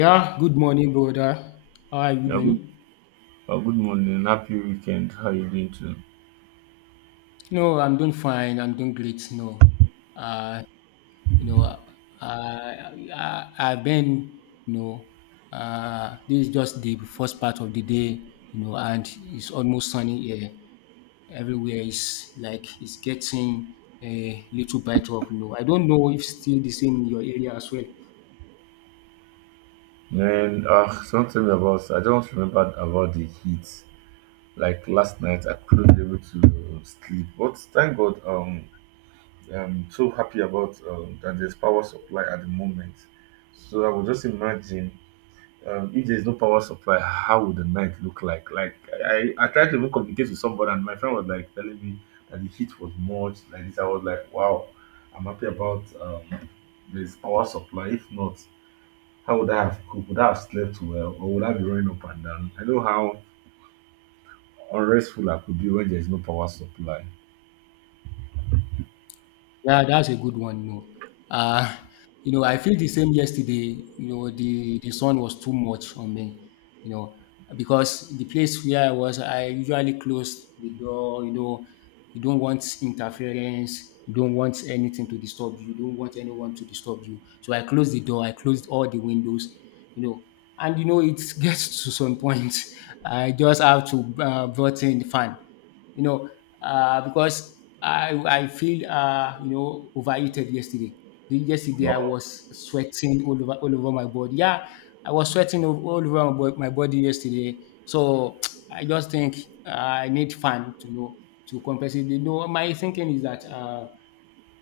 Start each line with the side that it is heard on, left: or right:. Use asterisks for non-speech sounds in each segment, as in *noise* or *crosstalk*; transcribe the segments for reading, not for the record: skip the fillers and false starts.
left: Yeah, good morning, brother. How are you
right: Yeah, good,
left: doing?
right: good morning. Happy weekend. How you doing too?
left: No, I'm doing fine. I'm doing great. No, uh, you know, uh, I've been, you know, this is just the first part of the day, you know, and it's almost sunny here. Everywhere is like it's getting a little bit of, you know, I don't know if still the same in your area as well.
right: Man, don't tell me about. I just remembered about the heat. Like last night, I couldn't able to sleep. But thank God, I'm so happy about that there's power supply at the moment. So I would just imagine if there's no power supply, how would the night look like? Like I tried to even communicate with somebody, and my friend was like telling me that the heat was much like this. I was like, wow, I'm happy about this power supply. If not, how would I have cooked? Would I have slept well, or would I be running up and down? I know how unrestful I could be when there's no power supply.
left: Yeah, that's a good one. No, know. Uh, you know, I feel the same yesterday. You know, the sun was too much on me, you know, because the place where I was, I usually close the door, you know, you don't want interference, you don't want anything to disturb you, you don't want anyone to disturb you. So I closed the door, I closed all the windows, you know, and you know, it *laughs* gets to some point. I just have to brought in the fan, you know, because I feel, you know, overheated yesterday. Yesterday I was sweating all over my body. Yeah, I was sweating all over my body yesterday. So *tsk* I just think, uh, I need fun to know to compensate. You know, my thinking is that.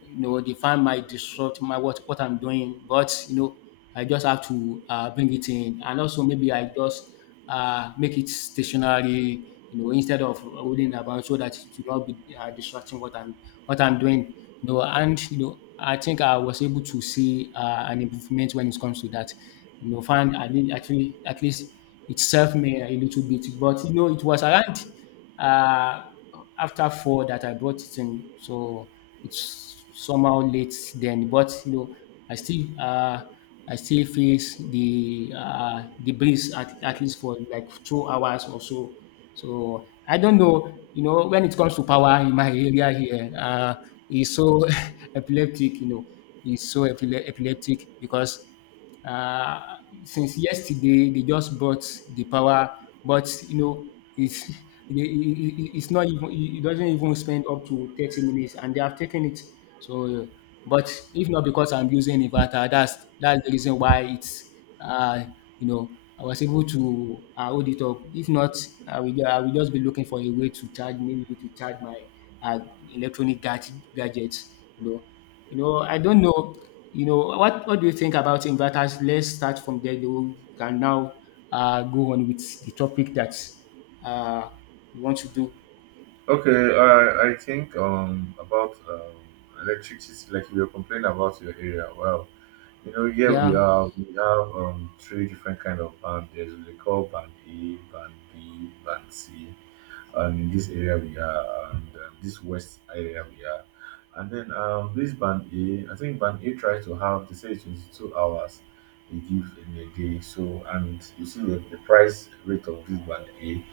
left: You know, the fan might disrupt my what I'm doing. But you know, I just have to bring it in, and also maybe I just, make it stationary, you know, instead of rolling about so that it will not be, disrupting what I'm doing. You know, and you know, I think I was able to see, an improvement when it comes to that. You know, find I did actually, at least it served me a little bit, but you know, it was around. Uh, After four that I brought it in. So it's somehow late then, but you know, I still, I still face the, the breeze at least for like 2 hours or so. So I don't know, you know, when it comes to power in my area here, it's so *laughs* epileptic, you know, it's so epileptic because, uh, since yesterday, they just bought the power, but you know, it's *laughs* it's not even, it doesn't even spend up to 30 minutes, and they have taken it. So, but if not because I'm using inverter, that's the reason why it's, uh you know, I was able to, hold it up. If not, I will just be looking for a way to charge, maybe to charge my, uh, electronic gadgets. You know, I don't know, you know, what do you think about inverters? Let's start from there. You can now, go on with the topic that, uh, you want to do.
right: Okay, I think about electricity, like you were complaining about your area. Well, you know, here we
left: Yeah.
right: have we have um three different kind of band. There's what they call band A, band B, band C, and in this area we are, and this west area we are. And then this band A, I think band A tries to have, they say it's 22 hours they give in a day. So, and you see the price rate of this band A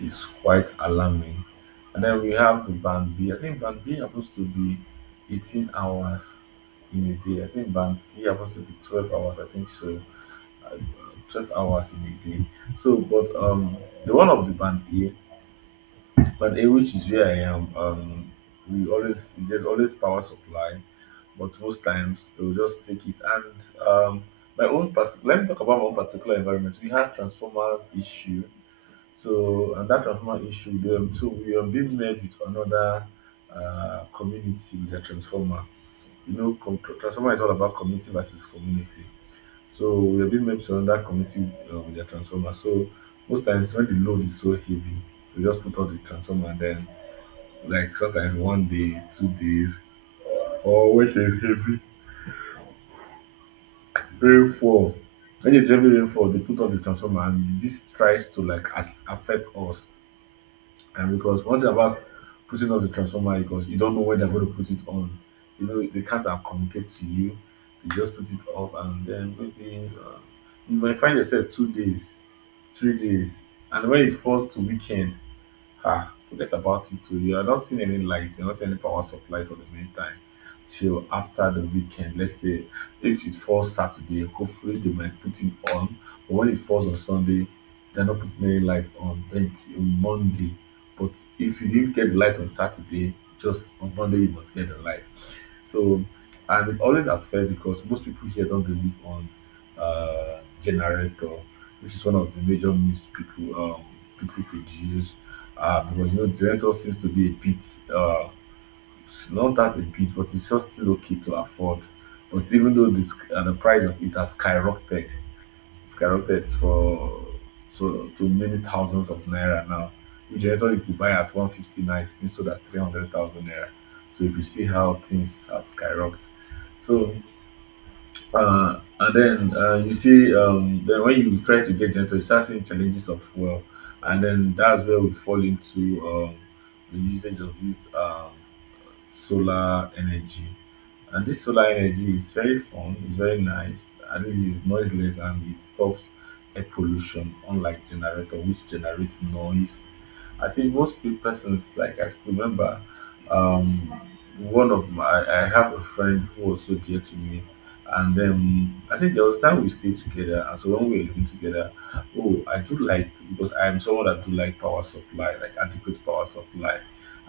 right: is quite alarming. And then we have the band B. I think band B happens to be 18 hours in a day. I think band C happens to be 12 hours, I think so. Uh, 12 hours in a day. So, but the one of the band A but which is where I am. We always there's always power supply, but most times they'll just take it. And um, my own part. Let me talk about my own particular environment. We had transformers issue, so and that transformer issue. So we were being met with another community with a transformer. You know, transformer is all about community versus community. So we were being met with another community with a transformer. So most times when the load is so heavy, we just put out the transformer and then like sometimes 1 day, 2 days, or when there is heavy rainfall. When there's heavy rainfall, they put on the transformer, and this tries to like as affect us. And because one thing about putting on the transformer is because you don't know when they're going to put it on. You know, they can't communicate to you. They just put it off, and then maybe you might find yourself 2 days, 3 days, and when it falls to weekend, ah, forget about it too. You are not seeing any lights, you're not seeing any power supply for the meantime till after the weekend. Let's say if it falls Saturday, hopefully they might put it on. But when it falls on Sunday, they're not putting any light on until Monday. But if you didn't get the light on Saturday, just on Monday you must get the light. So and it always affects because most people here don't believe on generator, which is one of the major myths people people produce. Ah, because you know, Juventus seems to be a bit, uh, not that a bit, but it's just still okay to afford. But even though this, the price of it has skyrocketed, skyrocketed for so to many thousands of naira now. Which Juventus you could buy at 150 now, it's been sold at 300,000 naira. So if you see how things have skyrocketed. So and then you see then when you try to get into it, you start seeing challenges of well and then that's where we fall into the usage of this solar energy. And this solar energy is very fun, it's very nice, at least it's noiseless and it stops air pollution, unlike generator, which generates noise. I think most persons, like I remember, um, I have a friend who was so dear to me, and then I think there was a time we stayed together, and so when we were living together, oh, I do like because I am someone that do like power supply, like adequate power supply.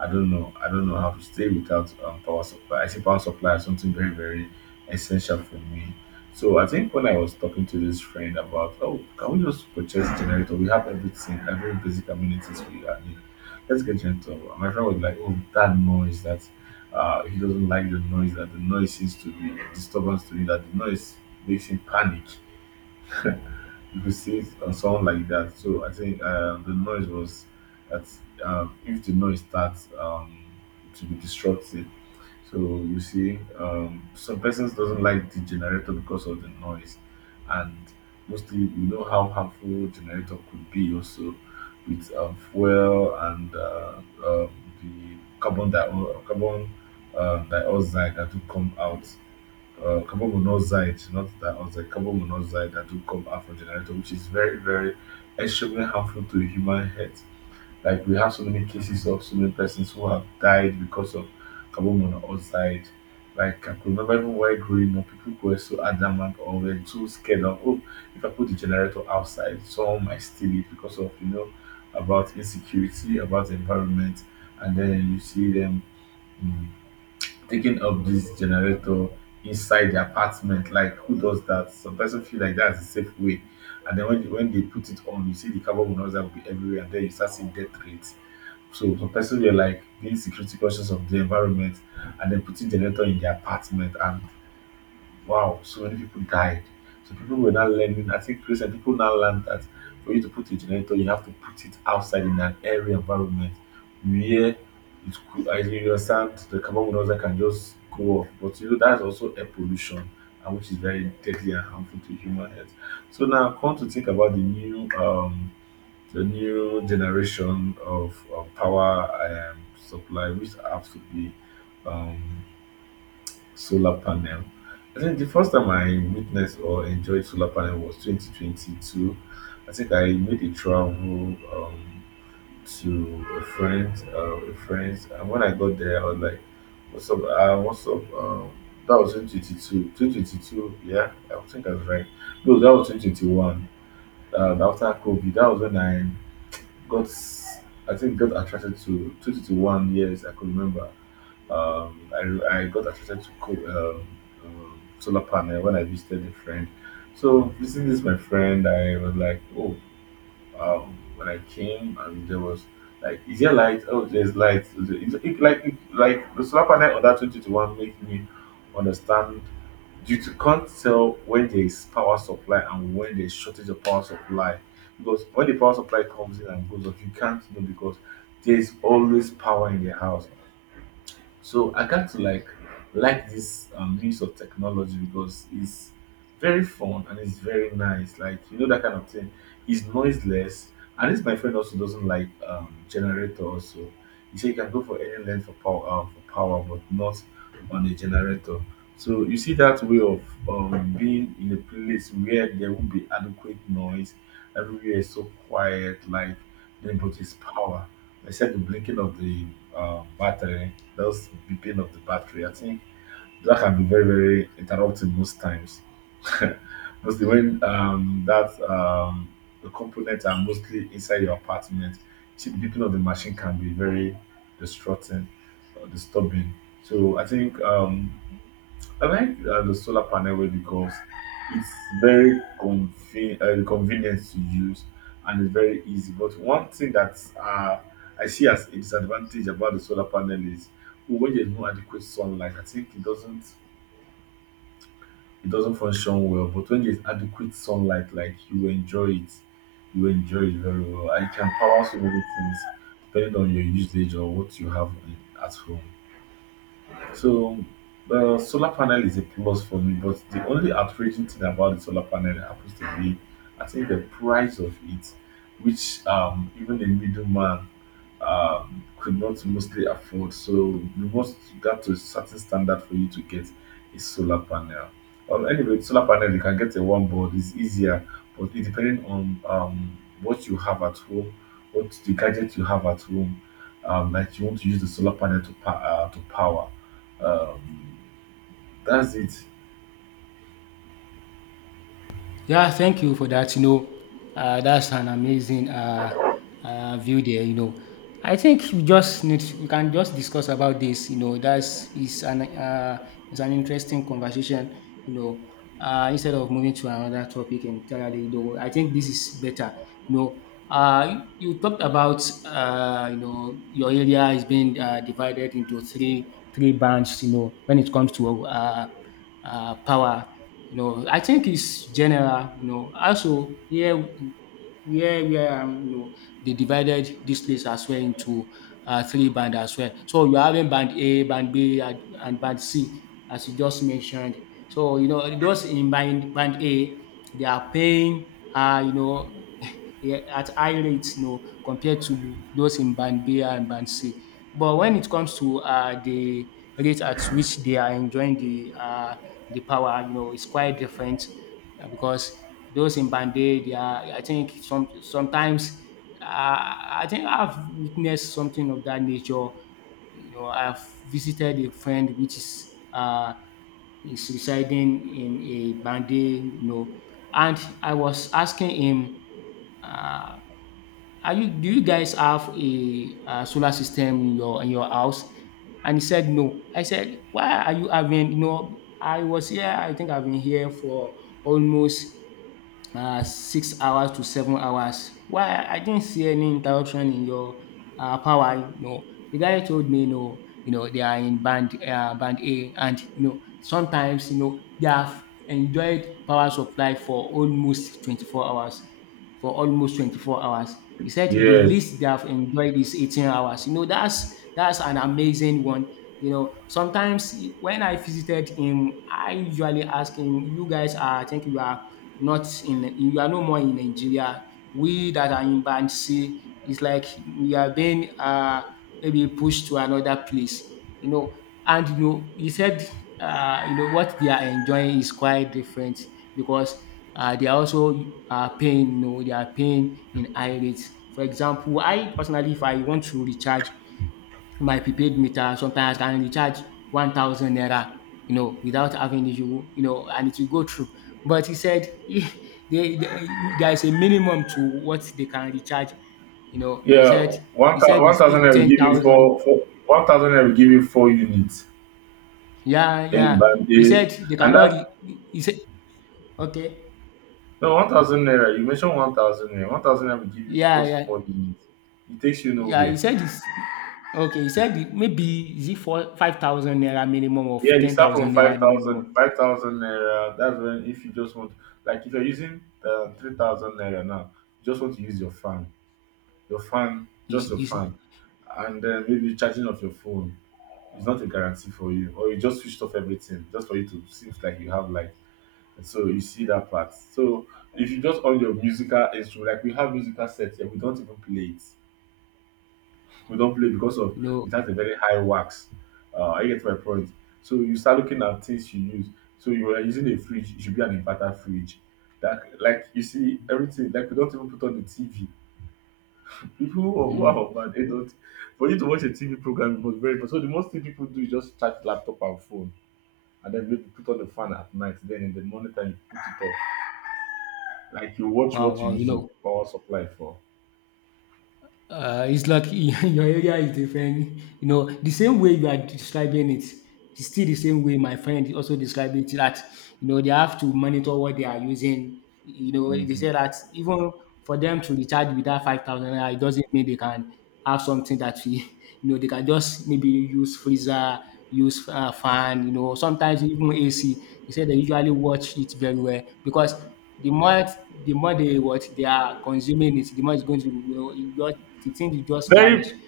right: I don't know. I don't know how to stay without power supply. I see power supply as something very, very essential for me. So I think when I was talking to this friend about, oh, can we just purchase generator? We have everything, every basic amenities we are need. Let's get generator. And my friend was like, oh, that noise that he doesn't like the noise, that the noise seems to be disturbance to me, that the noise makes him panic. You could see it on someone like that. So I think the noise was that if the noise starts to be disruptive, so you see some persons doesn't like the generator because of the noise, and mostly we know how harmful generator could be also with fuel and um, the carbon dioxide, carbon dioxide that will come out, carbon monoxide, not that oxide, carbon monoxide that do come out from generator, which is very, very extremely harmful to human health. Like we have so many cases of so many persons who have died because of carbon monoxide. Like I could remember even while growing up, people were so adamant or were too scared of, oh, if I put the generator outside, someone might steal it because of you know about insecurity, about environment, and then you see them mm, taking up this generator inside the apartment. Like, who does that? Some person feel like that's a safe way. And then when they put it on, you see the carbon monoxide will be everywhere, and then you start seeing death rates. So some person were like being security conscious of the environment and then putting generator in their apartment and wow, so many people died. So people were now learning. I think recent people now learned that for you to put a generator, you have to put it outside in an airy environment where it could, as you understand, the carbon monoxide can just go off. But you know, that's also air pollution, and which is very deadly and harmful to human health. So now, come to think about the new generation of power supply, which has to be um, solar panel. I think the first time I witnessed or enjoyed solar panel was 2022. I think I made a travel to a friend, and when I got there, I was like, "What's up? What's up?" That was 2022. 2022, yeah, I think I was right. No, that was 2021. After COVID, that was when I got, I think, got attracted to 2021. Yes, I could remember. Um, I got attracted to solar panel when I visited a friend. So visiting this my friend, I was like, oh, when I came and there was like, is there light? Oh, there's light. Is it, like the solar panel on that 2021 made me understand you to can't tell when there is power supply and when there's shortage of power supply, because when the power supply comes in and goes off you can't know because there is always power in the house. So I got to like this use of technology because it's very fun and it's very nice. Like you know that kind of thing. It's noiseless, and this my friend also doesn't like generator. So he said you can go for any length for power, but not on a generator. So you see that way of being in a place where there won't be adequate noise. Everywhere is so quiet, like then but it's power. Except the blinking of the battery that's beeping of the battery. I think that can be very, very interrupting most times. *laughs* Mostly when that the components are mostly inside your apartment, see the beeping of the machine can be very distracting, or disturbing. So I think I like the solar panel way because it's very convenient to use and it's very easy. But one thing that I see as a disadvantage about the solar panel is when there's no adequate sunlight, I think it doesn't function well. But when there's adequate sunlight, like you enjoy it very well. And it can power so many things depending on your usage or what you have in, at home. So the solar panel is a plus for me, but the only outraging thing about the solar panel happens to be, I think, the price of it, which even a middleman, could not mostly afford. So you must got to a certain standard for you to get a solar panel. Anyway, solar panel you can get a one board it's easier, but it depending on what you have at home, what the gadget you have at home, that you want to use the solar panel to to power. Um, that's it.
left: Yeah, thank you for that. You know, that's an amazing, view there. You know, I think we can just discuss about this. You know, that's is an it's an interesting conversation. You know, instead of moving to another topic entirely. You know, I think this is better. You know, you talked about, you know your area is being, divided into three bands. You know, when it comes to, power. You know, I think it's general. You know, also here where, you know they divided this place as well into, three band as well. So you're having band A, band B, and band C, as you just mentioned. So you know those in band A, they are paying, you know, yeah, at high rates, you know, compared to those in band B and band C. But when it comes to, the rate at which they are enjoying the, the power, you know, it's quite different, because those in band A, they are, I think, sometimes, uh, I think I've witnessed something of that nature. You know, I've visited a friend which is, is residing in a band A, you know, and I was asking him, uh, are you, do you guys have a, uh, solar system in your house? And he said no. I said, why are you having, you know, I was here, I think I've been here for almost, 6 hours to 7 hours. Why I didn't see any interruption in your, power. No, the guy told me no. You know they are in band A, and you know sometimes you know they have enjoyed power supply for almost 24 hours. For almost 24 hours, he said the
right: Yes.
left: least they have enjoyed is 18 hours. You know that's an amazing one. You know sometimes when I visited him, I usually ask him, "You guys are, I think you are not in, you are no more in Nigeria. We that are in band C, it's like we are being, maybe pushed to another place, you know." And you know, he said, you know, what they are enjoying is quite different because, they are also, paying, you know, they are paying in high rates. For example, I personally, if I want to recharge, my prepaid meter sometimes I can recharge 1,000 naira, you know, without having issue, you know, and it will go through. But he said *laughs* there is a minimum to what they can recharge. You know, they
right: Yeah.
left: said
right: One
left: he
right: thousand.
left: said
right: One
left: it's still
right: thousand. I will
left: ten
right: give you four,
left: thousand.
right: 4 1,000. I will give you four units
left: Yeah,
right: in
left: yeah. He
right: Bambay,
left: said they
right: and
left: cannot. He said okay.
right: No, 1000 naira. You mentioned 1000 naira. 1000 naira will give you
left: Yeah,
right: just
left: yeah,
right: 4 minutes. It takes you
left: yeah. He
right: nowhere.
left: said it's okay. He said it, maybe is it for 5,000 naira minimum,
right: Yeah,
left: of
right: you
left: ten
right: start from
left: thousand naira
right: 5,000
left: minimum.
right: 5,000 naira. That's when, if you just want, like if you're using 3,000 naira now, you just want to use your fan. Your fan, just your
left: Is
right: fan.
left: you
right: And then maybe charging of your phone is not a guarantee for you. Or you just switched off everything just for you to seems like you have like. So you see that part. So if you just on your musical instrument, like we have musical sets here, we don't even play it, we don't play because of
left: know.
right: it has a very high wax. I get my point. So you start looking at things you use. So you are using a fridge, it should be an inverter fridge. That like you see everything. Like we don't even put on the TV. People who are,
left: Mm.
right: who are bad, they don't. For you to watch a TV program, it was very important. So the most thing people do is just charge laptop and phone, and then maybe put on the fan at night. Then in the morning time, you put it off. Like you watch
left: Wow,
right: what you
left: wow, you
right: use your
left: know,
right: power supply for.
left: it's like *laughs* your area is different. You know, the same way you are describing it, it's still the same way my friend is also describing it, that, you know, they have to monitor what they are using. You know, they
right: Mhm.
left: say that even for them to recharge with that 5,000, it doesn't mean they can have something that, we, *laughs* you know, they can just maybe use freezer, use, fan, you know, sometimes even AC. They say they usually watch it very well because the more the more they what they are consuming it, the more it's going to, well, you just, the thing will just vanish.
right: Very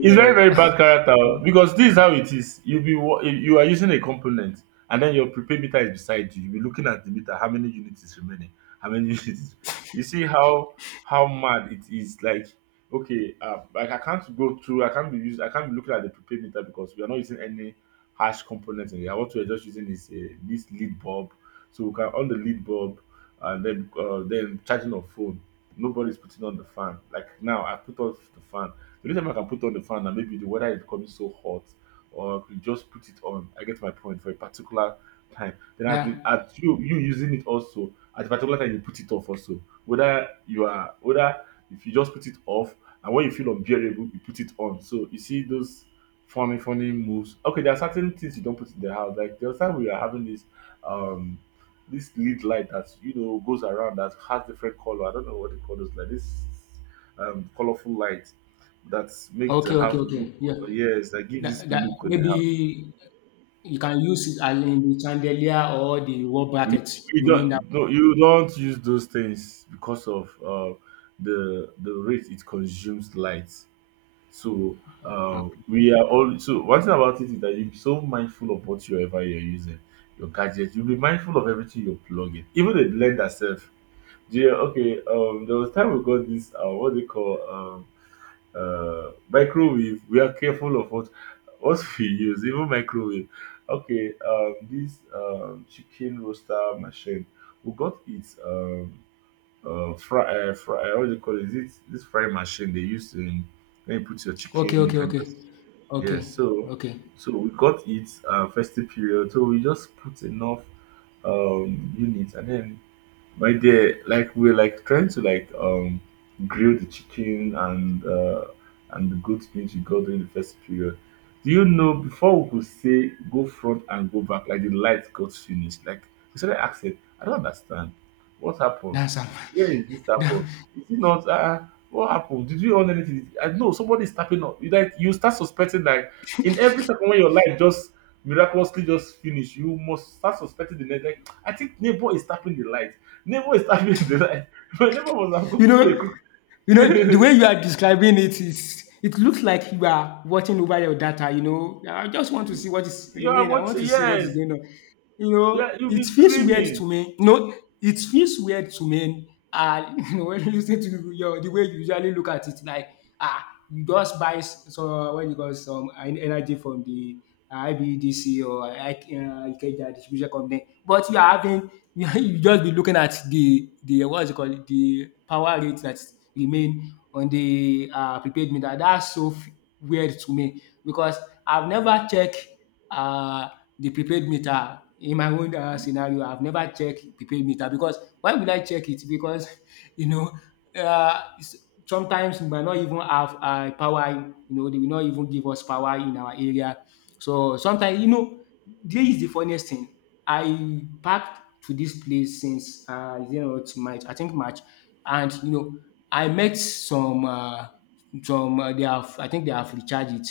right: It's very, very bad character,
left: *laughs*
right: because this is how it is. You be you are using a component, and then your prepaid meter is beside you. You be looking at the meter, how many units is remaining, how many *laughs* units. You see how mad it is. Like okay, like I can't go through. I can't be used. I can't be looking at the prepaid meter because we are not using any harsh components in here. What we are just using is this lead bulb. So we can on the lead bulb, and then charging of phone. Nobody's putting on the fan. Like now, I put off the fan. The only time I can put on the fan and maybe the weather is becoming so hot, or I could just put it on. I get my point for a particular time. Then at, the,
left: yeah.
right: at you using it also at a particular time you put it off also. Whether if you just put it off and when you feel unbearable you put it on. So you see those funny funny moves. Okay, there are certain things you don't put in the house. Like the other time we are having um this lead light that goes around, that has different color. I don't know what they call those, like this colorful light that make the
left: Okay, okay,
right: house
left: okay.
right: look,
left: Yeah.
right: yes, that give
left: That,
right: this
left: that
right: look on the
left: maybe
right: house.
left: you can use it as in the chandelier or the wall
right: you,
left: bracket.
right: you
left: You mean that?
right: don't no you don't use those things because of the rate it consumes light. So
left: Okay,
right: we are all, so one thing about it is that you be so mindful of what you ever you're using. Your gadgets, you'll be mindful of everything you're plugging, even the blender self. Yeah, okay, there was time we got this, what they call, microwave, we are careful of what *laughs* we use, even microwave. Okay, this chicken roaster machine, we got it. Fry, what do you call it? This fry machine they use in, when you put your
left: okay,
right: chicken, you
left: okay,
right: can
left: okay,
right: just, yeah.
left: okay,
right: So,
left: okay.
right: so we got it festive period. So we just put enough units, and then my dear, like we're like trying to like grill the chicken and the goat meat we got during the first period. Do you know, before we could say go front and go back, like the light got finished. Like we started asking, I don't understand. What happened?
left: That's am.
right: Where is this happen?
left: *laughs*
right: Is it not what happened? Did you own anything? I know somebody is tapping up. You like you start suspecting, like in every second, when your light just miraculously just finish, you must start suspecting the next, like I think neighbor is tapping the light. Nemo is tackling the line. *laughs* But Nemo must have gone
left: You
right: through a
left: know,
right: crook. *laughs*
left: you know the
right: You,
left: way you are describing it, is it looks like you are watching over your data. You know, I just want to see what is
right: you are
left: remaining. I want
right: watching,
left: to see what is
right: yes.
left: going on. You
right: Yeah,
left: know,
right: you'll be
left: it feels weird to
right: screaming.
left: me. You know, it feels weird to me. *laughs* You know, when you listen to your, the way you usually look at it, like, ah, you just so what you got some energy from the, IBDC or Ikeja distribution company. But you are having *laughs* you just be looking at the, what's it called, the power rate that remain on the, prepaid meter. That's so weird to me because I've never checked, uh, the prepaid meter in my own, scenario. I've never checked prepaid meter because why would I check it? Because *laughs* you know, sometimes we might not even have, power. You know they will not even give us power in our area, so sometimes, you know, there is the funniest thing. I packed to this place since, you know, it's March, I think March, and you know, I met some, some, they have, I think they have recharged it.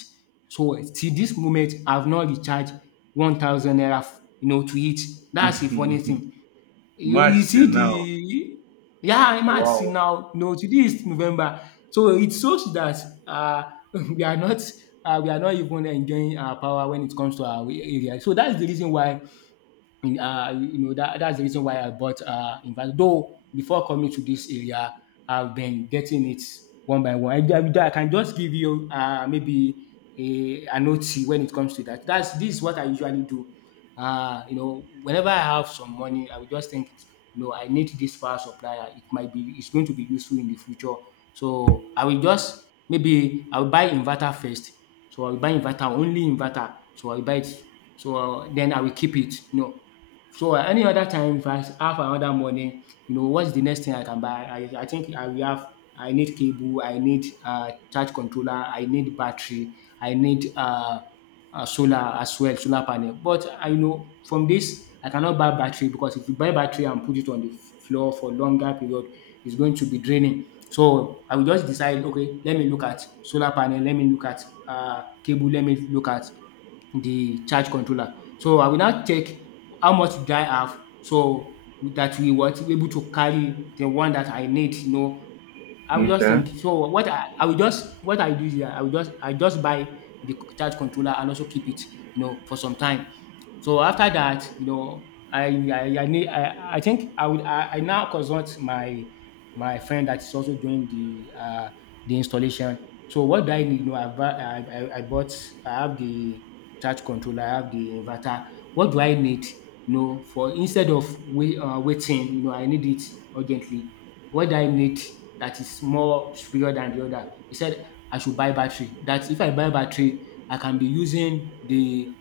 left: So till this moment, I've not recharged 1,000 naira, you know, to it. That's the funny
right: *laughs*
left: thing. You
right: March till
left: see
right: now.
left: the, yeah, March till
right: Wow.
left: now. No, today is November. So it shows that, uh, *laughs* we are not, we are not even enjoying our power when it comes to our area. So that's the reason why in, you know, that's the reason why I bought invite. Though before coming to this area, I've been getting it one by one. I can just give you maybe an OT when it comes to that. That's this is what I usually do, you know, whenever I have some money, I will just think, you know, I need this power supplier. It's going to be useful in the future. So I will just, maybe I will buy inverter first. So I will buy inverter, only inverter. So I will buy it. So then I will keep it. So at any other time if I have another money, what's the next thing I can buy? I think I will have I need cable, I need charge controller, I need battery, I need solar as well, solar panel. But I know from this I cannot buy battery because if you buy battery and put it on the floor for longer period, it's going to be draining. So I will just decide, okay, let me look at solar panel, let me look at cable, let me look at the charge controller. So I will now check how much do I have so that we were able to carry the one that I need. I will just
right: Okay.
left: think. So what I do is that I just buy the charge controller and also keep it, for some time. So after I now consult my friend that is also doing the installation. So what do I need? I, bu- I bought I have the charge controller, I have the inverter. What do I need? For instead of waiting, I need it urgently. What do I need that is more superior than the other? He said I should buy battery. That if I buy battery, I can be using the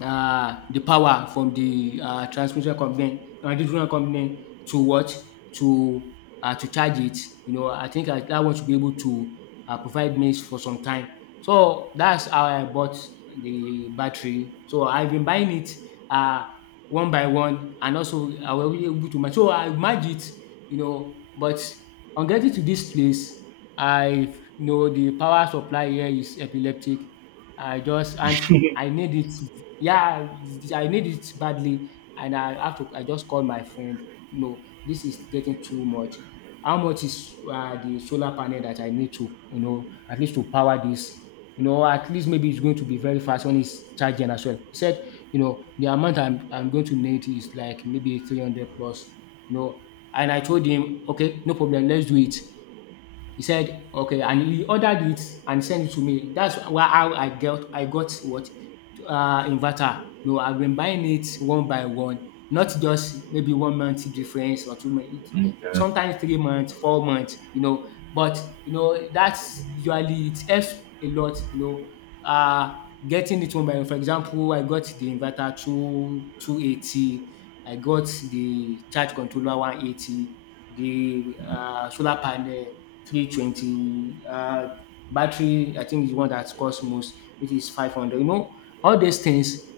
left: um the power from the transmission company, distribution company to what? To to charge it. I think that one should be able to provide maize for some time. So that's how I bought the battery. So I've been buying it um one by one, and also I was really able to match. So I match it, but on getting to this place, I you know the power supply here is epileptic. I just and I need it, yeah, I need it badly, and I have to. I just call my friend. No, this is getting too much. How much is the solar panel that I need to, at least to power this? At least maybe it's going to be very fast when it's charging as well. He said, the amount I'm going to need is like maybe 300 plus, you know. And I told him, okay, no problem, let's do it. He said, "Okay," and he ordered it and sent it to me. That's why, how I got what, inverter. No, I've been buying it one by one, not just maybe 1 month difference or 2 months. It,
right: Okay.
left: sometimes 3 months, 4 months. But that's usually, it helps a lot. Uh getting it one by one. For example, I got the inverter two two eighty. I got the charge controller 180. The solar panel 320. Battery, I think, is the one that costs most, which is 500. All these things.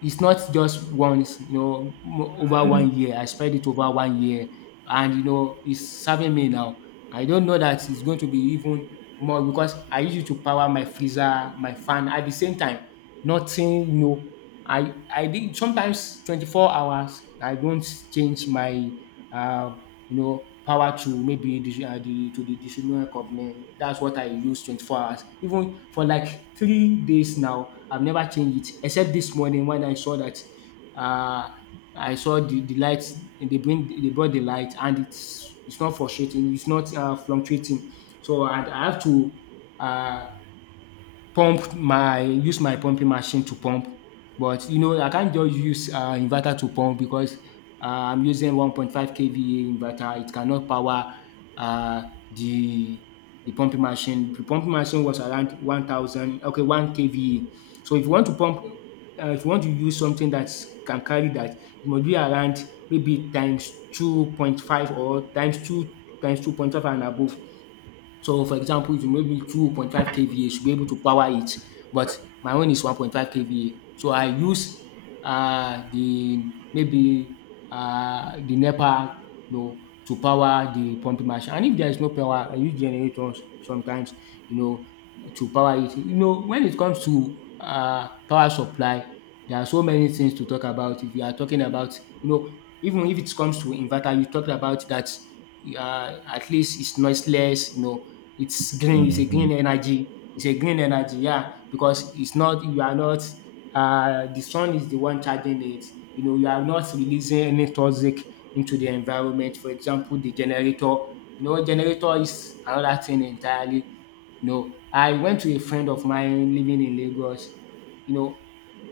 left: It's not just once. Over 1 year. I spread it over 1 year, and it's serving me now. I don't know that it's going to be even more because I use it to power my freezer, my fan at the same time. Nothing. I did sometimes 24 hours. I don't change my uh, power to maybe the to the distribution company. That's what I use 24 hours. Even for like 3 days now, I've never changed it except this morning when uh I saw the lights. They brought the light, and it's not frustrating. It's not fluctuating. So I have to uh, pump my use my pumping machine to pump. But I can't just use inverter to pump, because I'm using 1.5 kVA inverter. It cannot power uh, the the pumping machine. The pumping machine was around 1,000, okay, 1 kVA. So if you want to pump, if you want to use something that can carry that, it must be around maybe times 2.5 or times 2, times 2.5 and above. So for example, if you maybe 2.5 kVA, you should be able to power it. But my own is 1.5 kVA. So I use uh, the maybe the NEPA, you know, to power the pumping machine. And if there is no power, I use generators sometimes, you know, to power it. When it comes to power supply, there are so many things to talk about. If you are talking about, even if it comes to inverter, you talked about that, at least it's noiseless, it's green. It's a
right: Mm-hmm.
left: green energy. It's a green energy. Yeah, because it's not, you are not, the sun is the one charging it. You are not releasing any toxic into the environment. For example, the generator. Generator is another thing entirely. I went to a friend of mine living in Lagos. You know,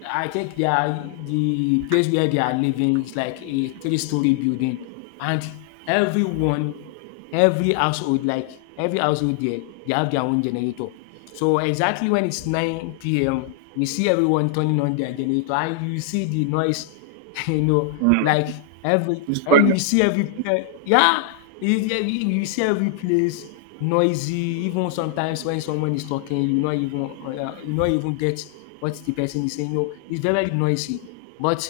left: I think the place where they are living is like a three-story building, and everyone, every household, like every household there, they have their own generator. So exactly when it's 9 p.m., we see everyone turning on their generator, and you see the noise, *laughs* like
right: Mm. It's quite.
left: every you see every, yeah, you see every place noisy. Even sometimes when someone is talking, you not even get what the person is saying. It's very noisy. But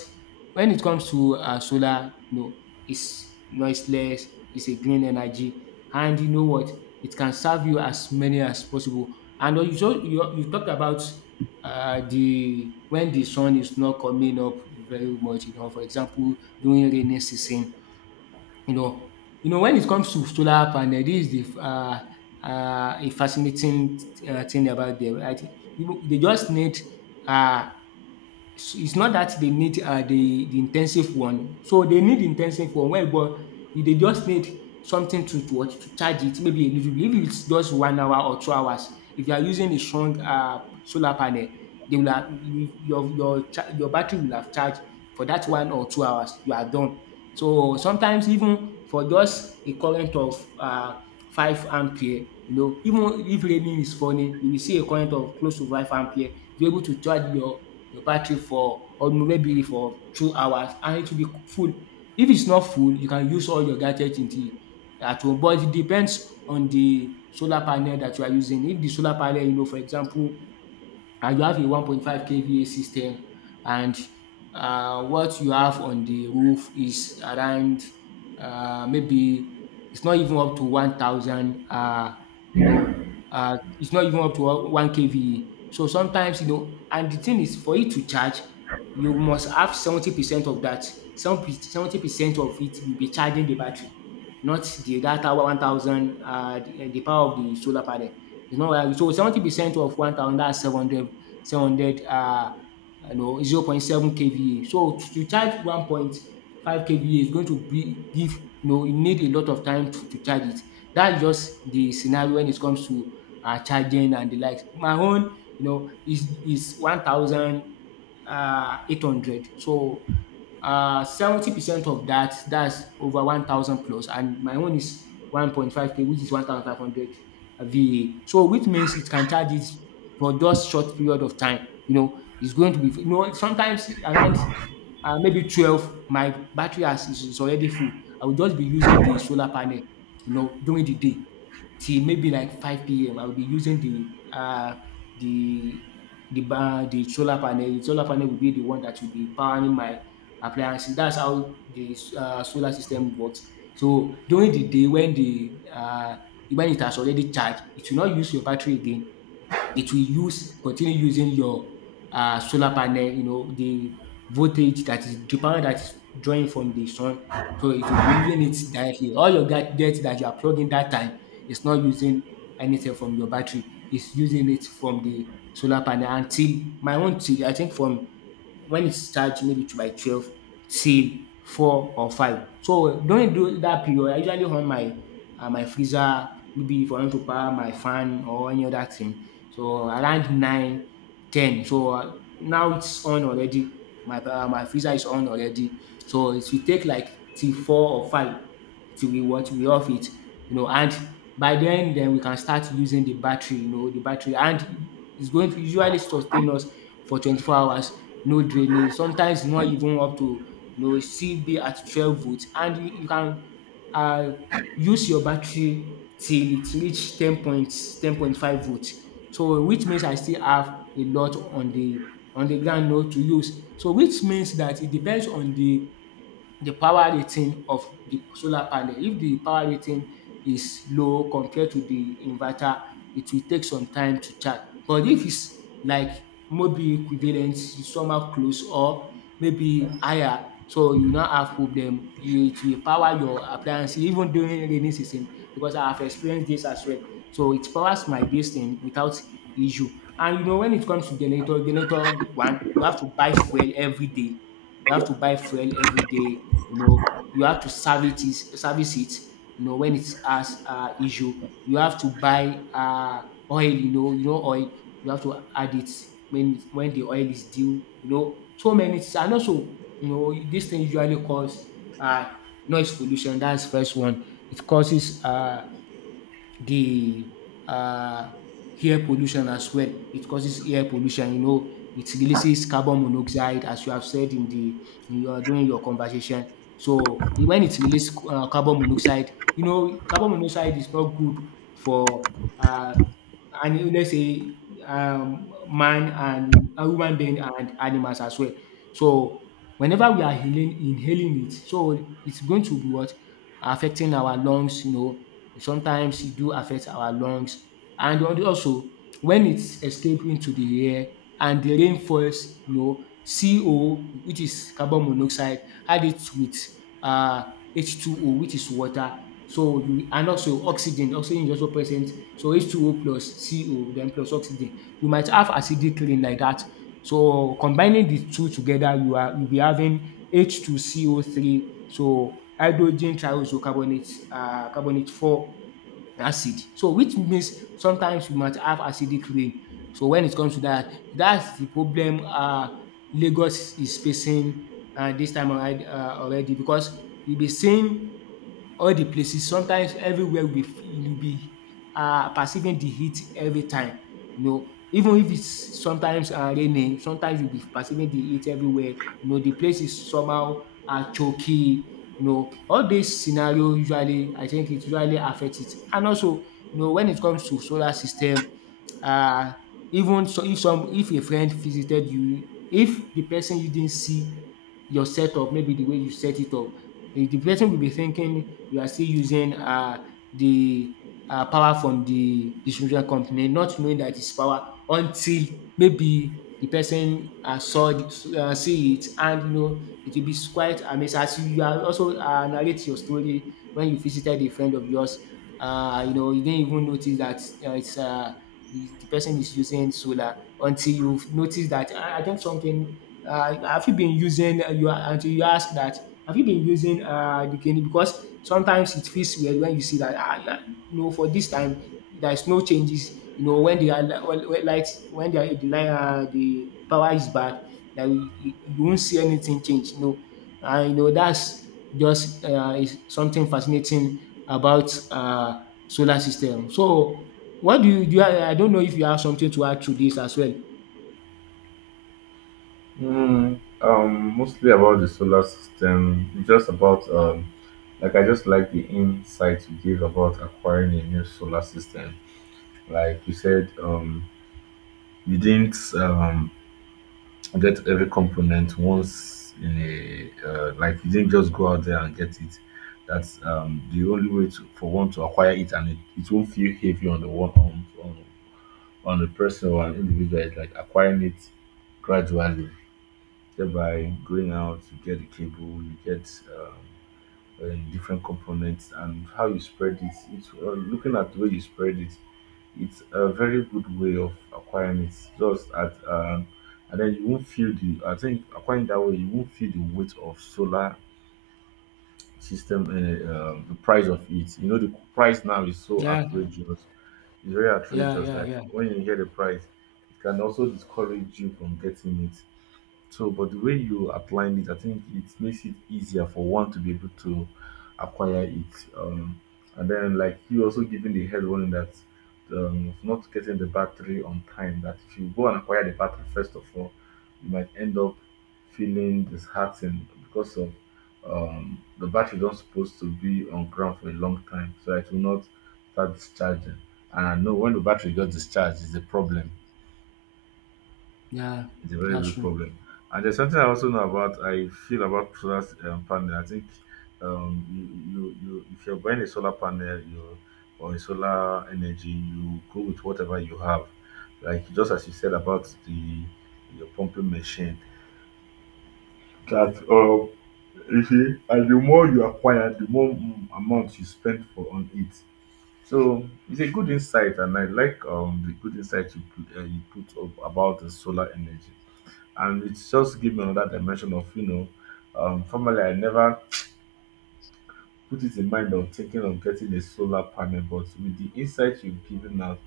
left: when it comes to solar, no. It's noiseless, it's a green energy, and you know what? It can serve you as many as possible. And you talked about the when the sun is not coming up very much, for example, during rainy season. you know, when it comes to solar panel, this is the a fascinating thing about them. I think you, they just need uh, it's not that they need the intensive one. So they need intensive one, well, but they just need something to what to charge it, maybe a little bit, if it's just 1 hour or 2 hours. If you are using a strong solar panel, they will have you- your cha- your battery will have charged. For that 1 or 2 hours, you are done. So sometimes, even for just a current of 5 ampere, even if raining is falling, you will see a current of close to 5 ampere, you able to charge your battery for or maybe for 2 hours, and it will be full. If it's not full, you can use all your gadget until at home, but it depends on the solar panel that you are using. If the solar panel, for example, and you have a 1.5 kva system, and what you have on the roof is around, maybe it's not even up to 1,000, you know it's not even up to 1 kva, so sometimes, and the thing is, for it to charge you must have 70% of that. 70% of it will be charging the battery, not the that 1,000, the power of the solar panel. It's not like so. 70% of 1,000, that's seven hundred, seven hundred, 0.7 KVA. So to charge 1.5 KVA is going to be, give you know you need a lot of time to charge it. That is just the scenario when it comes to charging and the likes. My own, is 1,000 800, so 70% of that, that's over 1,000 plus, and my own is 1.5K, which is 1500 VA, so which means it can charge it for just short period of time. It's going to be, sometimes around maybe 12 my battery is already full. I will just be using the solar panel, during the day, till maybe like 5 p.m. I'll be using the the solar panel. The solar panel will be the one that will be powering my appliances. That's how the solar system works. So during the day when the when it has already charged, it will not use your battery again, it will use continue using your solar panel, the voltage, that is the power that is drawing from the sun. So it will be using it directly. All your gadgets that you are plugging that time is not using anything from your battery. It's using it from the solar panel until my own, till I think, from when it starts maybe to by 12, till 4 or 5. So during do that period, I usually on my freezer, maybe if I want to power my fan or any other thing. So around 9, 10. Now it's on already. My freezer is on already. So it will take like till 4 or 5, till we what? We off it, you know, and by then we can start using the battery, and it's going to usually sustain us for 24 hours, no draining, sometimes not even up to, you know, it still be at 12 volts, and you can uh, use your battery till it reach 10 points, 10.5 volts. So which means I still have a lot on the ground now to use. So which means that it depends on the power rating of the solar panel. If the power rating is low compared to the inverter, it will take some time to charge. But if it's like maybe equivalent, somehow close, or maybe higher, so you no have problem. It will power your appliance even during rainy season, because I have experienced this as well. So it powers my this thing without issue. And you know, when it comes to generator, generator one, you have to buy fuel every day. You have to buy fuel every day. You know, you have to service it, service it. You know, when it has issue, you have to buy oil. You know oil. You have to add it when the oil is due. You know, so many things. And also, you know, this thing usually cause uh, noise pollution. That's first one. It causes the uh, air pollution as well. It causes air pollution. You know, it releases carbon monoxide, as you have said in the in your during your conversation. So when it releases carbon monoxide, you know, carbon monoxide is not good for uh, and let's say man and a human being, and animals as well. So whenever we are inhaling it, so it's going to be what affecting our lungs. You know, sometimes it do affect our lungs. And also, when it's escaping into the air and the rain falls, you know, CO, which is carbon monoxide, add it with uh H2O, which is water. So you, and also oxygen, oxygen is also present, so H2O plus CO then plus oxygen. You might have acidic rain like that. So combining the two together, you'll be having H2CO3, so hydrogen triisocarbonate, carbonate four acid. So which means sometimes you might have acidic rain. So when it comes to that, that's the problem Lagos is facing dis time around already, because you'll be seeing all the places. Sometimes everywhere we f you'll be perceiving the heat every time, you know. Even if it's sometimes raining, sometimes you'll be perceiving the heat everywhere. You know, the place is somehow choky, you know. All these scenario usually, I think, it usually affect it. And also, you know, when it comes to solar system, uh even so, if some if a friend visited you, if the person you didn't see your setup, maybe the way you set it up, if the person will be thinking you are still using the power from the distribution company, not knowing that it's power. Until maybe the person saw see it. And you know, it will be quite amazing, as you are also narrate your story when you visited a friend of yours. You know, you didn't even notice that it's the person is using solar until you've noticed that. I think something. Have you been using? You, until you ask that. Have you been using the kidney? Because sometimes it feels weird when you see that. You know, for this time, there is no changes. You know, when they are li- when light, when they are, the light, the power is bad, that you won't see anything change, you know. And you know, that's just is something fascinating about solar system. So what do you do? I don't know if you have something to add to this as well.
right: Mostly about the solar system, just about like I just like the insight you gave about acquiring a new solar system. Like you said, you didn't get every component once, in a like you didn't just go out there and get it. That's the only way to, for one to acquire it, and it won't feel heavy on the one on on the person or an individual. It's like acquiring it gradually, thereby going out, you get the cable, you get um, different components, and how you spread it. It's looking at the way you spread it. It's a very good way of acquiring it. Just at and then you won't feel the. I think acquiring that way, you won't feel the weight of solar system and the price of it. You know the price now is so
left: Yeah,
right: outrageous. It's very
left: yeah,
right: outrageous.
left: yeah,
right: Like
left: yeah,
right: when you hear the price, it can also discourage you from getting it. So, but the way you outlined it, I think it makes it easier for one to be able to acquire it. And then, like you also giving the head warning that, of not getting the battery on time, that if you go and acquire the battery first of all, you might end up feeling disheartened because of, the battery not supposed to be on ground for a long time, so it will not start discharging. And no, when the battery got discharged, is a problem,
left: yeah.
right: it's a very
left: That's
right: big
left: true.
right: problem. And there's something I also know about. I feel about solar panel. I think um, you, if you're buying a solar panel or a solar energy, you go with whatever you have. Like just as you said about the your pumping machine, that, you see, and the more you acquire, the more, amount you spend for on it. So it's a good insight, and I like the good insight you put up about the solar energy, and it just give me another dimension of, formerly I never put it in mind of thinking of getting a solar panel. But with the insight you've given out,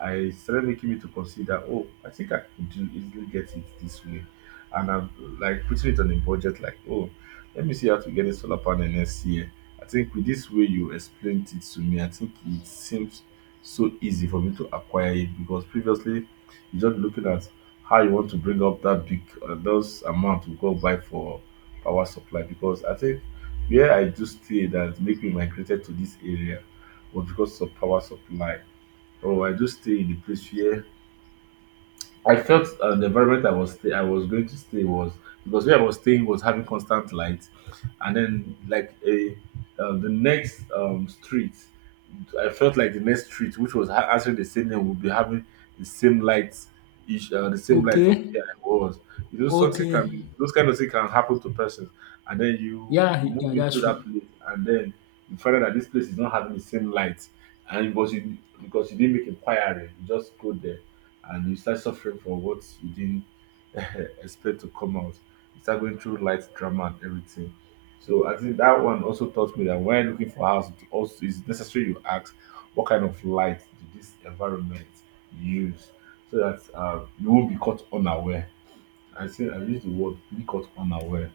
right: I it started making me to consider, oh, I think I could do easily get it this way, and I'm like putting it on a budget, like, oh, let me see how to get a solar panel next year. I think with this way you explained it to me, I think it seems so easy for me to acquire it, because previously you just looking at how you want to bring up that big, those amount to go buy for power supply. Because I think where I do stay that make me migrated to this area was because of power supply. Oh, I do stay in the place wia. I felt the environment I was going to stay was, because where I was staying was having constant light, and then like a the next street, I felt like the next street, which was answering the same name, would be having the same lights, each the same light of
left: Okay,
right: where I was. You know, something can
left: okay.
right: be those kind of things can happen to persons, and then you
left: Yeah,
right: move
left: yeah, that's
right: into
left: true.
right: that place, and then you find out that this place is not having the same light, and because you didn't make inquiry, you just go there and you start suffering for what you didn't *laughs* expect to come out. You start going through light drama and everything. So I think that one also taught me that when looking for house, it also is necessary you ask what kind of light did this environment use so that you won't be caught unaware. I say I use the word "be caught unaware."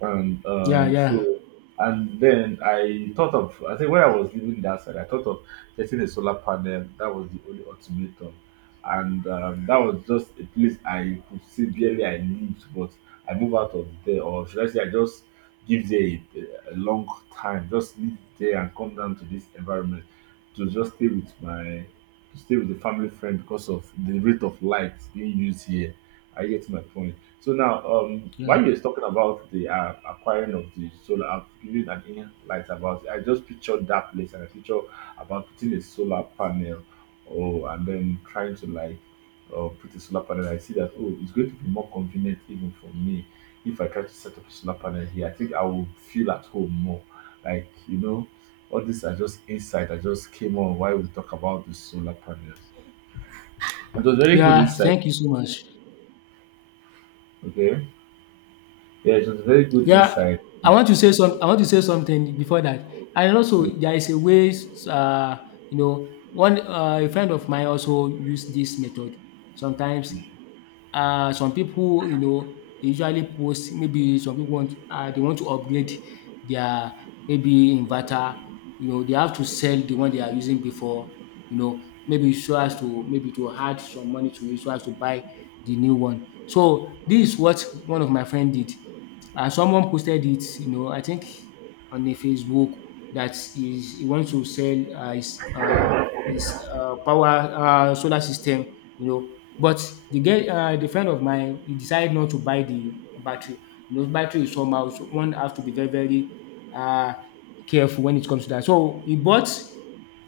right: and
left: Yeah,
right: um
left: yeah,
right: so and then I thought of, I think when I was leaving that side, I thought of getting a solar panel. That was the only ultimatum. And that was just a place I could see barely I lived, but I moved out of there, or should I say I just give there a long time just live there and come down to this environment to just stay with my to stay with the family friend because of the rate of light being used here. I get my point. So now,
left: yeah,
right: while you're talking about the acquiring of the solar, I've given an inner light about it. I just pictured that place and I picture about putting a solar panel, oh, and then trying to like put a solar panel. I see that, oh, it's going to be more convenient even for me if I try to set up a solar panel here. I think I will feel at home more. Like you know, all these are just insight I just came on while we talk about the solar panel. It was very good
left: yeah.
right: insight.
left: Thank you so much.
right: Okay, yeah, it was very good
left: Yeah,
right: insight.
left: I want to say something before that. And also, there is a ways you know one a friend of mine also use this method. Sometimes some people, you know, they usually post, maybe some people want they want to upgrade their maybe inverter, you know. They have to sell the one they are using before, you know, maybe so as to maybe to add some money to it, so as to buy the new one. So this is what one of my friend did. And someone posted it, you know, I think, on the Facebook, that is, he wants to sell his power solar system, you know. But the friend of mine, he decided not to buy the battery. You know, battery is somehow, so one has to be very, very uh, careful when it comes to that. So he bought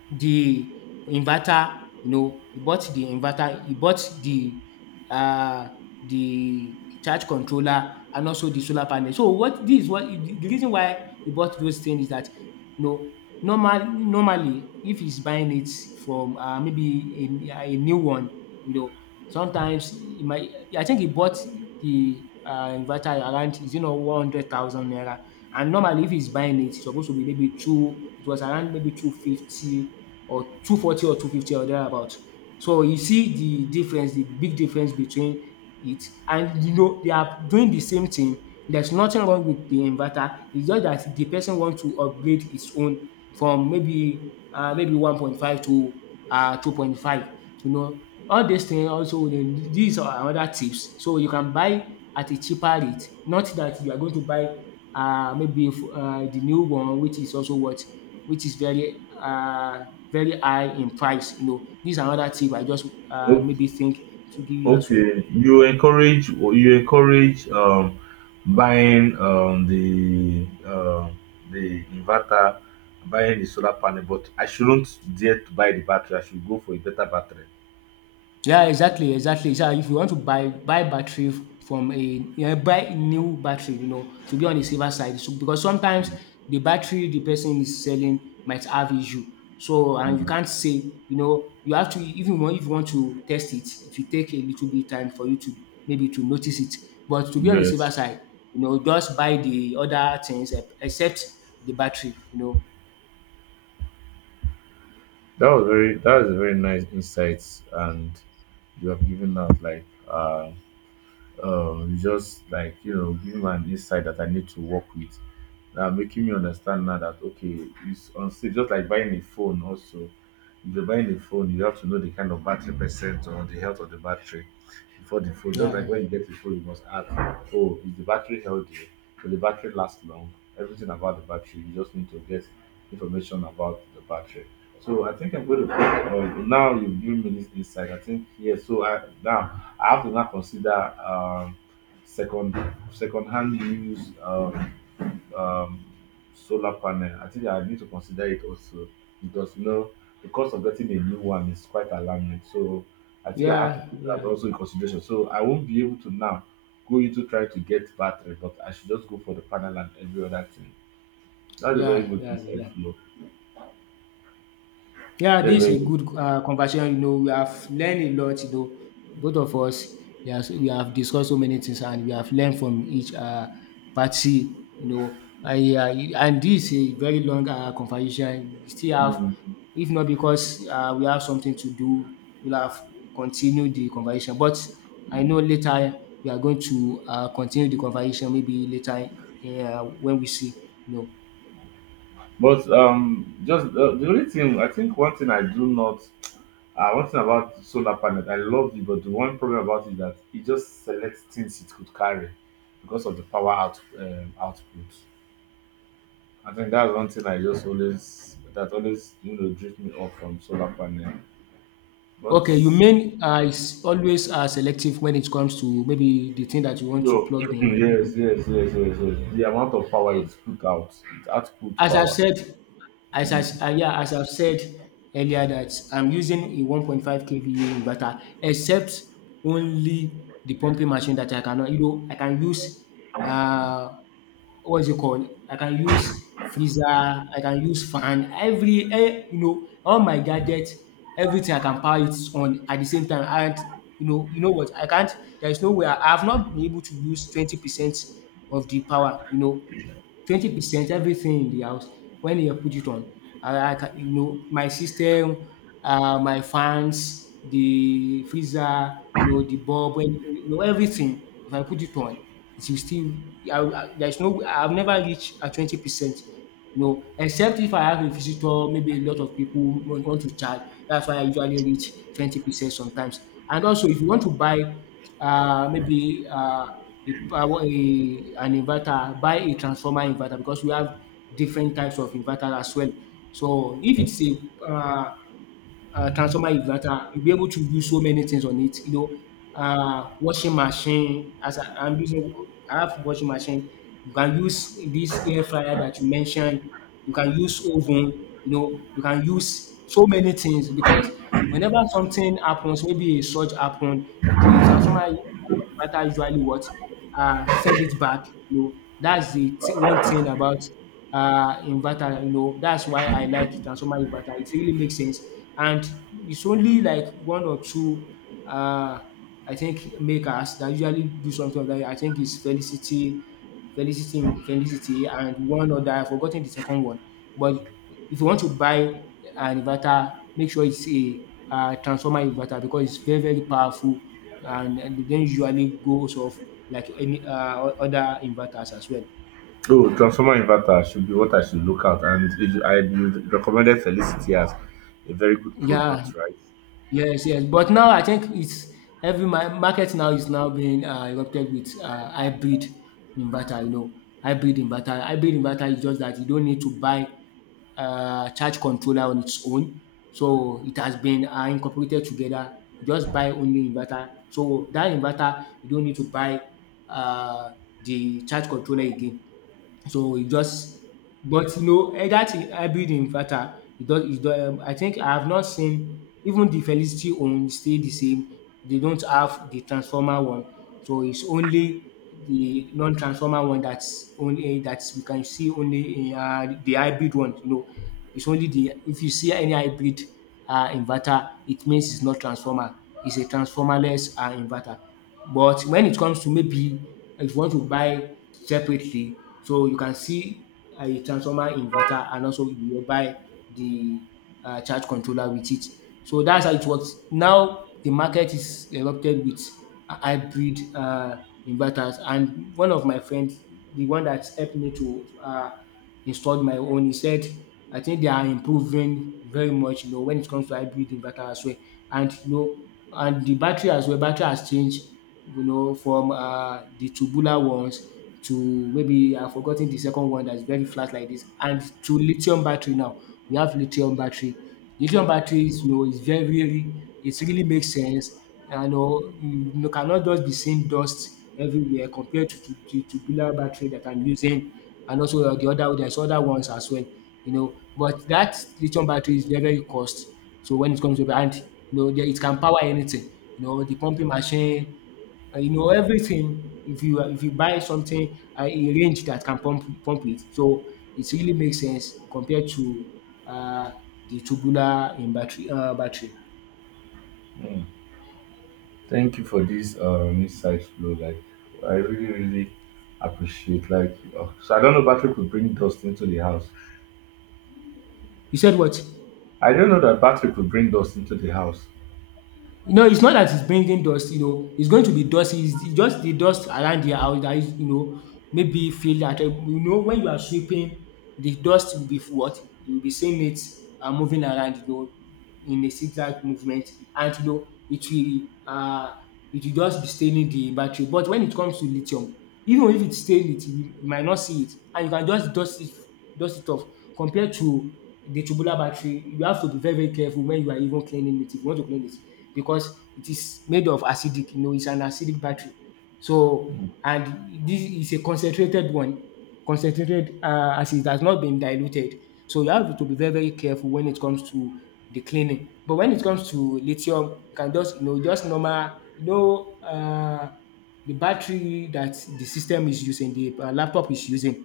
left: the inverter. You know, he bought the inverter, he bought uh the charge controller and also the solar panel. So what this is what the reason why he bought those things is that, you know, normally, if he's buying it from maybe a new one, you know, sometimes he might, I think he bought the inverter around, is it not 100,000 naira? And normally, if he's buying it, it's supposed to be maybe two, it was around maybe 250, or 240, or 250, or thereabout. So you see the big difference between it. And you know, they are doing the same thing. There's nothing wrong with the inverter. It's just that the person wants to upgrade his own from maybe 1.5 to 2.5. You know, all these things, also dem, these are another tips. So you can buy at a cheaper rate, not that you are going to buy the new one, which is also what, which is very high in price, you know. These are another tip I just
right: No.
left: maybe think to give you as well.
right: Okay, you encourage buying the inverter, buying the solar panel, but I shouldn't dare to buy the battery. I should go for a better battery.
left: Yeah, exactly, exactly. So if you want to buy battery from buy new battery, you know, to be on the safer side. So because sometimes
right: Mm.
left: the battery the person is selling might have issue. So, and you
right: Mm.
left: can't say, you know, you have to, if you want, to test it, it will take a little bit time for you to maybe to notice it. But to be on the safer
right: Yes,
left: side, you know, just buy the other things, except the battery, you know.
right: that was a very nice insights, and you have given us like you just like, you know, giving me an insight that I need to work with, making me understand now that, okay, it's on stage just like buying a phone. Also, if you're buying a phone, you have to know the kind of battery percent or the health of the battery before the phone. Just like
left: Yeah.
right: when you get a phone, you must ask, oh, is the battery healthy? Will the battery last long? Everything about the battery, you just need to get information about the battery. So I think I'm going to put, now you've given me this insight. I think, yeah, so I now I have to now consider second second-hand use um, solar panel. I think I need to consider it also because, you know, the cost of getting a new one is quite alarming. So I think I have to
left: Yeah,
right: put that
left: yeah,
right: also in consideration. So I won't be able to now go into trying to get battery, but I should just go for the panel and every other thing. That's a very
left: yeah,
right: good
left: yeah,
right: insight,
left: yeah.
right: Flo.
left: Yeah,
right: That's a
left: this
right: very
left: is a
right: good.
left: good conversation. You know, we have learned a lot. You know, both of us, we have, discussed so many things, and we have learned from each party. You know, and this is a very long conversation. We still have,
right: Mm.
left: if not because we have something to do, we'll have continued the conversation. But I know later we are going to continue the conversation. Maybe later, when we see, you know.
right: But just the only thing, I think one thing I do not. One thing about solar panel that I love it, but the one problem about it is that it just selects things it could carry because of the power out, output. I think that's one thing I just always, that always, you know, drift me off from solar panel. But
left: Okay, you mean, is always, selective when it comes to maybe the thing that you want to
right: no, *clears throat*
left: plug in.
right: yes, yes, yes, yes, yes. The amount of power it put out, it output
left: As I've
right: power.
left: said, as
right: Mm.
left: I yeah, as I've said earlier, that I'm using a 1.5 kVA inverter, except only the pumping machine that I cannot, you know, I can use, uh what's it called? I can use freezer, I can use fan, every you know, all my gadgets, everything I can power it on at the same time. And you know what? I can't. There is no way. I have not been able to use 20% of the power. You know, 20% everything in the house when you put it on. I can, you know, my system, my fans, the freezer, you know, the bulb, and, you know, everything. If I put it on, it will still. There's no. I've never reached a 20%, you know, except if I have a visitor, maybe a lot of people want to charge. That's why I usually reach 20% sometimes. And also, if you want to buy maybe a power, a, an inverter, buy a transformer inverter because we have different types of inverter as well. So if it's a transformer inverter, you'll be able to do so many things on it. You know, washing machine. As I'm using, I have washing machine. You can use this air fryer that you mentioned. You can use oven. You know, you can use so many things because whenever something happens, maybe a surge happened, the transformer better usually what, send it back. You know, that's the one thing about inverter. You know, that's why I like transformer inverter. It really makes sense, and it's only like one or two. Uh, I think makers that usually do something like that. I think it's Felicity and one other, I've forgotten the second one. But if you want to buy an inverter, make sure it's a transformer inverter because it's very, very powerful and then usually goes off like any other inverters as well.
right: Oh, transformer inverter should be what I should look at, and it, I you recommended Felicity as a very good
left: Yeah,
right: product, right?
left: yes, yes. But now I think it's every market now is now being erupted with hybrid inverter. You know, hybrid inverter. Hybrid inverter is just that you don't need to buy charge controller on its own. So it has been incorporated together. You just buy only inverter. So that inverter, you don't need to buy uh, the charge controller again. So it just. But that in hybrid inverter it does. I think I have not seen even the Felicity own stay the same. They don't have the transformer one. So it's only the non-transformer one that's only that we can see only in the hybrid one. You know, it's only the if you see any hybrid inverter, it means it's not transformer. It's a transformerless inverter. But when it comes to maybe if you want to buy separately, so you can see a transformer inverter and also you will buy the charge controller with it. So that's how it works. Now the market is erupted with hybrid inverters, and one of my friends, the one that helped me to installed my own. He said, I think they are improving very much, you know, when it comes to hybrid inverter as well. And the battery as well, battery has changed, you know, from the tubular ones to maybe I've forgotten the second one that's very flat like this, and to lithium battery now. We have lithium battery. Lithium batteries, you know, is very, very, it really makes sense. You know, you cannot just be seeing dust everywhere compared to the tubular battery that I'm using, and also there's other ones as well, you know. But that lithium battery is very, very cost. So when it comes to, and you know, it can power anything, you know, the pumping machine, you know, everything. If you buy something, a range that can pump it, so it really makes sense compared to uh, the tubular in battery battery.
right: Thank you for this insight, bro. Like I really, really appreciate. Like so, I don't know battery could bring dust into the house.
left: You said what?
right: I don't know that battery could bring dust into the house.
left: No, it's not that it's bringing dust, you know, it's going to be dusty, it's just the dust around the house that is, you know, maybe feel that, you know, when you are sweeping, the dust will be what? You'll be seeing it moving around, you know, in a zigzag movement. And, you know, it will just be staining the battery. But when it comes to lithium, even if it stain it, you might not see it. And you can just dust it off. Compared to the tubular battery, you have to be very, very careful when you are even cleaning it if you want to clean it, because it is made of acidic, you know, it's an acidic battery. So, and this is a concentrated one, concentrated, as it has not been diluted. So you have to be very, very careful when it comes to the cleaning. But when it comes to lithium, you can just, you know, just normal, you know, the battery that the system is using, the laptop is using.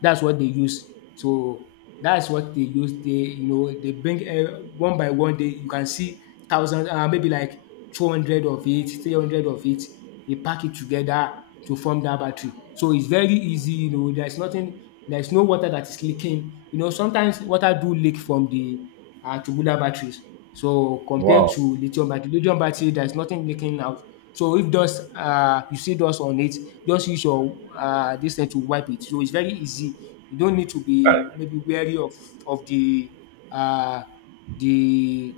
left: That's what they use. So that's what they use. They you know they bring, one by one, they you can see 1,000, maybe like 200 of it, 300 of it. They pack it together to form that battery. So it's very easy, you know, there's no water that is leaking. You know, sometimes water do leak from the are tubular batteries. So compared
right: Wow.
left: to lithium battery there's nothing leaking out. So if dust you see dust on it, just use your this thing to wipe it. So it's very easy. You don't need to be
right: Right.
left: maybe wary of uh, the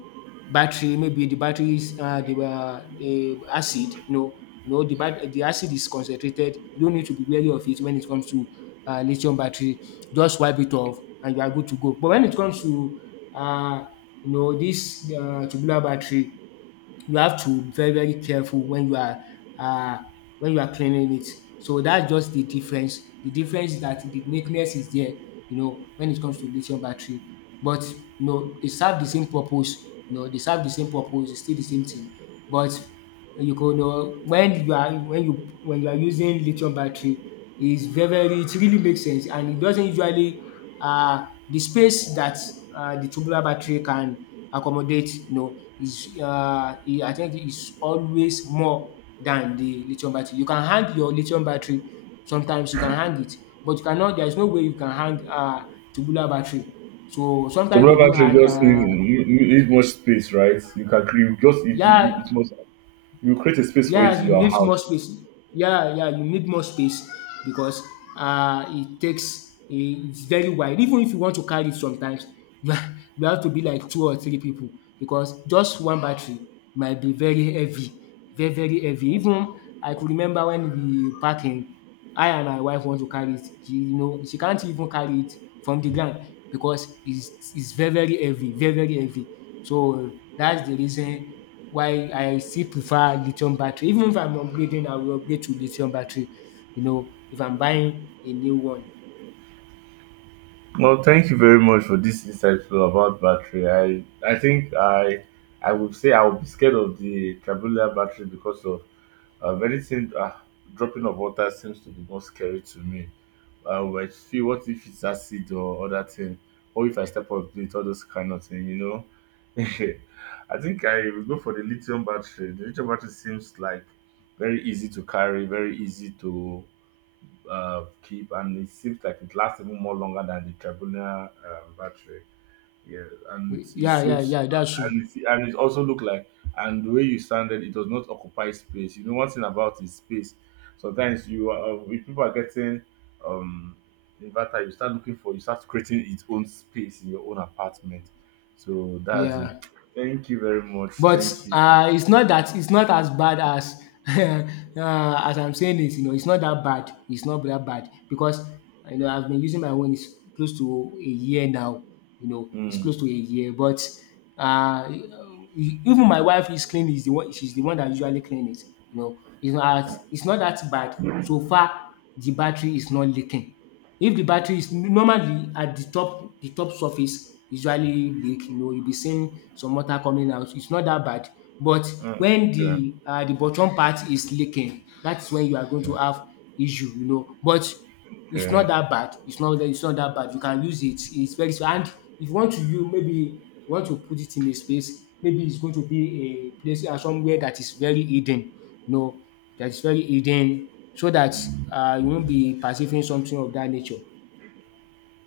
left: battery, maybe the battery is the acid. No, no, the acid is concentrated, you don't need to be wary of it when it comes to lithium battery. Just wipe it off and you are good to go, but when it comes to uh, you know, this tubular battery, you have to be very, very careful when uh, you are cleaning it. So that's just the difference. The difference is that the neatness is there, you know, when it comes to lithium battery. But you know, they serve the same purpose, you know, they serve the same purpose, it's still the same thing. But you could, when you are using lithium battery, is very, very, it really makes sense, and it doesn't usually the space that the tubular battery can accommodate, you know, is I think is always more than the lithium battery. You can hang your lithium battery, sometimes you can hang it, but you cannot there is no way you can hang tubular battery. So sometimes they
right: Tomorrow
left: do
right: battery
left: hang,
right: just need you, you need much space, right? You can create just it,
left: yeah.
right: it must you create a space for it
left: Yeah,
right: in
left: you
right: your
left: need more
right: house.
left: space. Yeah, yeah, you need more space because it's very wide. Even if you want to carry it sometimes, *laughs* you have to be like two or three people because just one battery might be very heavy, very, very heavy. Even I could remember when we park in, I and my wife want to carry it. She you know she can't even carry it from the ground because it's very, very heavy, very, very heavy. So that's the reason why I still prefer lithium battery. Even if I'm upgrading, I will upgrade to lithium battery. You know, if I'm buying a new one.
right: Well, thank you very much for this insightful about battery. I think I would say I would be scared of the traveler battery because of anything dropping of water seems to be more scary to me. But see, what if it's acid or other thing, or if I step on it, all those kind of thing, you know. *laughs* I think I will go for the lithium battery. The lithium battery seems like very easy to carry, very easy to clip, and it seems like it lasts even more longer than the Tribuna battery. Yeah, and it
left: Yeah, yeah,
right: seems,
left: yeah, that's true.
right: and it also looked like, and the way you sounded, it does not occupy space. You know, one thing about is space. Sometimes you, if people are getting um inverter, you start looking for, you start creating its own space in your own apartment. So that's it.
left: Yeah.
right: Thank you very much.
left: But
right: Thank you.
left: it's not that, it's not as bad as *laughs* as I'm saying it. You know, it's not that bad. It's not that bad because you know I've been using my own. It's close to a year now. You know, it's
right: Mm,
left: close to a year. But uh, even my wife is cleaning. Is the one. She's the one that usually clean it. You know, it's not. It's not that bad so far. The battery is not leaking. If the battery is normally at the top surface usually leak, you know, you be seeing some water coming out. It's not that bad. But
right: mm,
left: when
right: okay.
left: the bottom part is leaking, that's when you are going to
right: Hmm.
left: have issue, you know. But it's not
right: Okay.
left: that bad. It's not that. It's not that bad. You can use it. It's very small. And if you want to put it in a space, maybe it's going to be a place somewhere that is very hidden. No, that is very hidden so that you won't be perceiving something of that nature.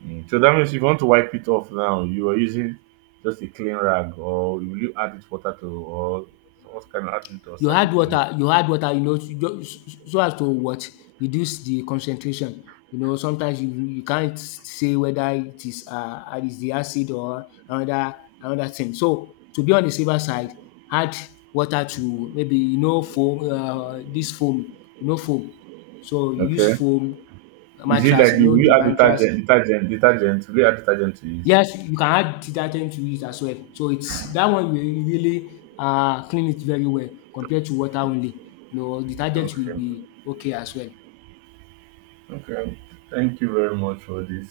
right: Mm, so that means if you want to wipe it off now, you are using just a clean rag or will you add it water to or what kind of adjunct or
left: You add
right: salicylic clean?
left: water you add water so as to what? Reduce the concentration. You know, sometimes you can't say whether it is the acid or another thing. So to be on the safer side, add water to maybe, you know, foam, this foam, you know, foam. So you use
right: Okay.
left: foam,
right: Is it
left: mattress,
right: like
left: you
right: you
left: know,
right: will you
left: the
right: add
left: mattress.
right: detergent, detergent? Will you add detergent to it?
left: Yes, you can add detergent to it as well. So it's that one will really clean it very well compared to water only. You know, detergent will
right: Okay.
left: be okay as well.
right: Okay. Thank you very much for this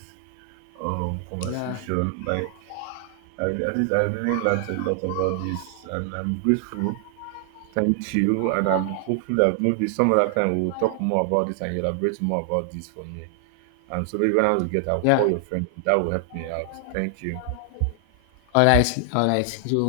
left: Yeah,
right: conversation. Like I, at least I really learned a lot about this and I'm grateful. Thank you. And I'm hopeful that maybe some other time we'll talk more about this and elaborate more about this for me. And so maybe when I want to get, I'll call
left: yeah.
right: your friend. That will help me out. Thank you.
left: Alright, alright. So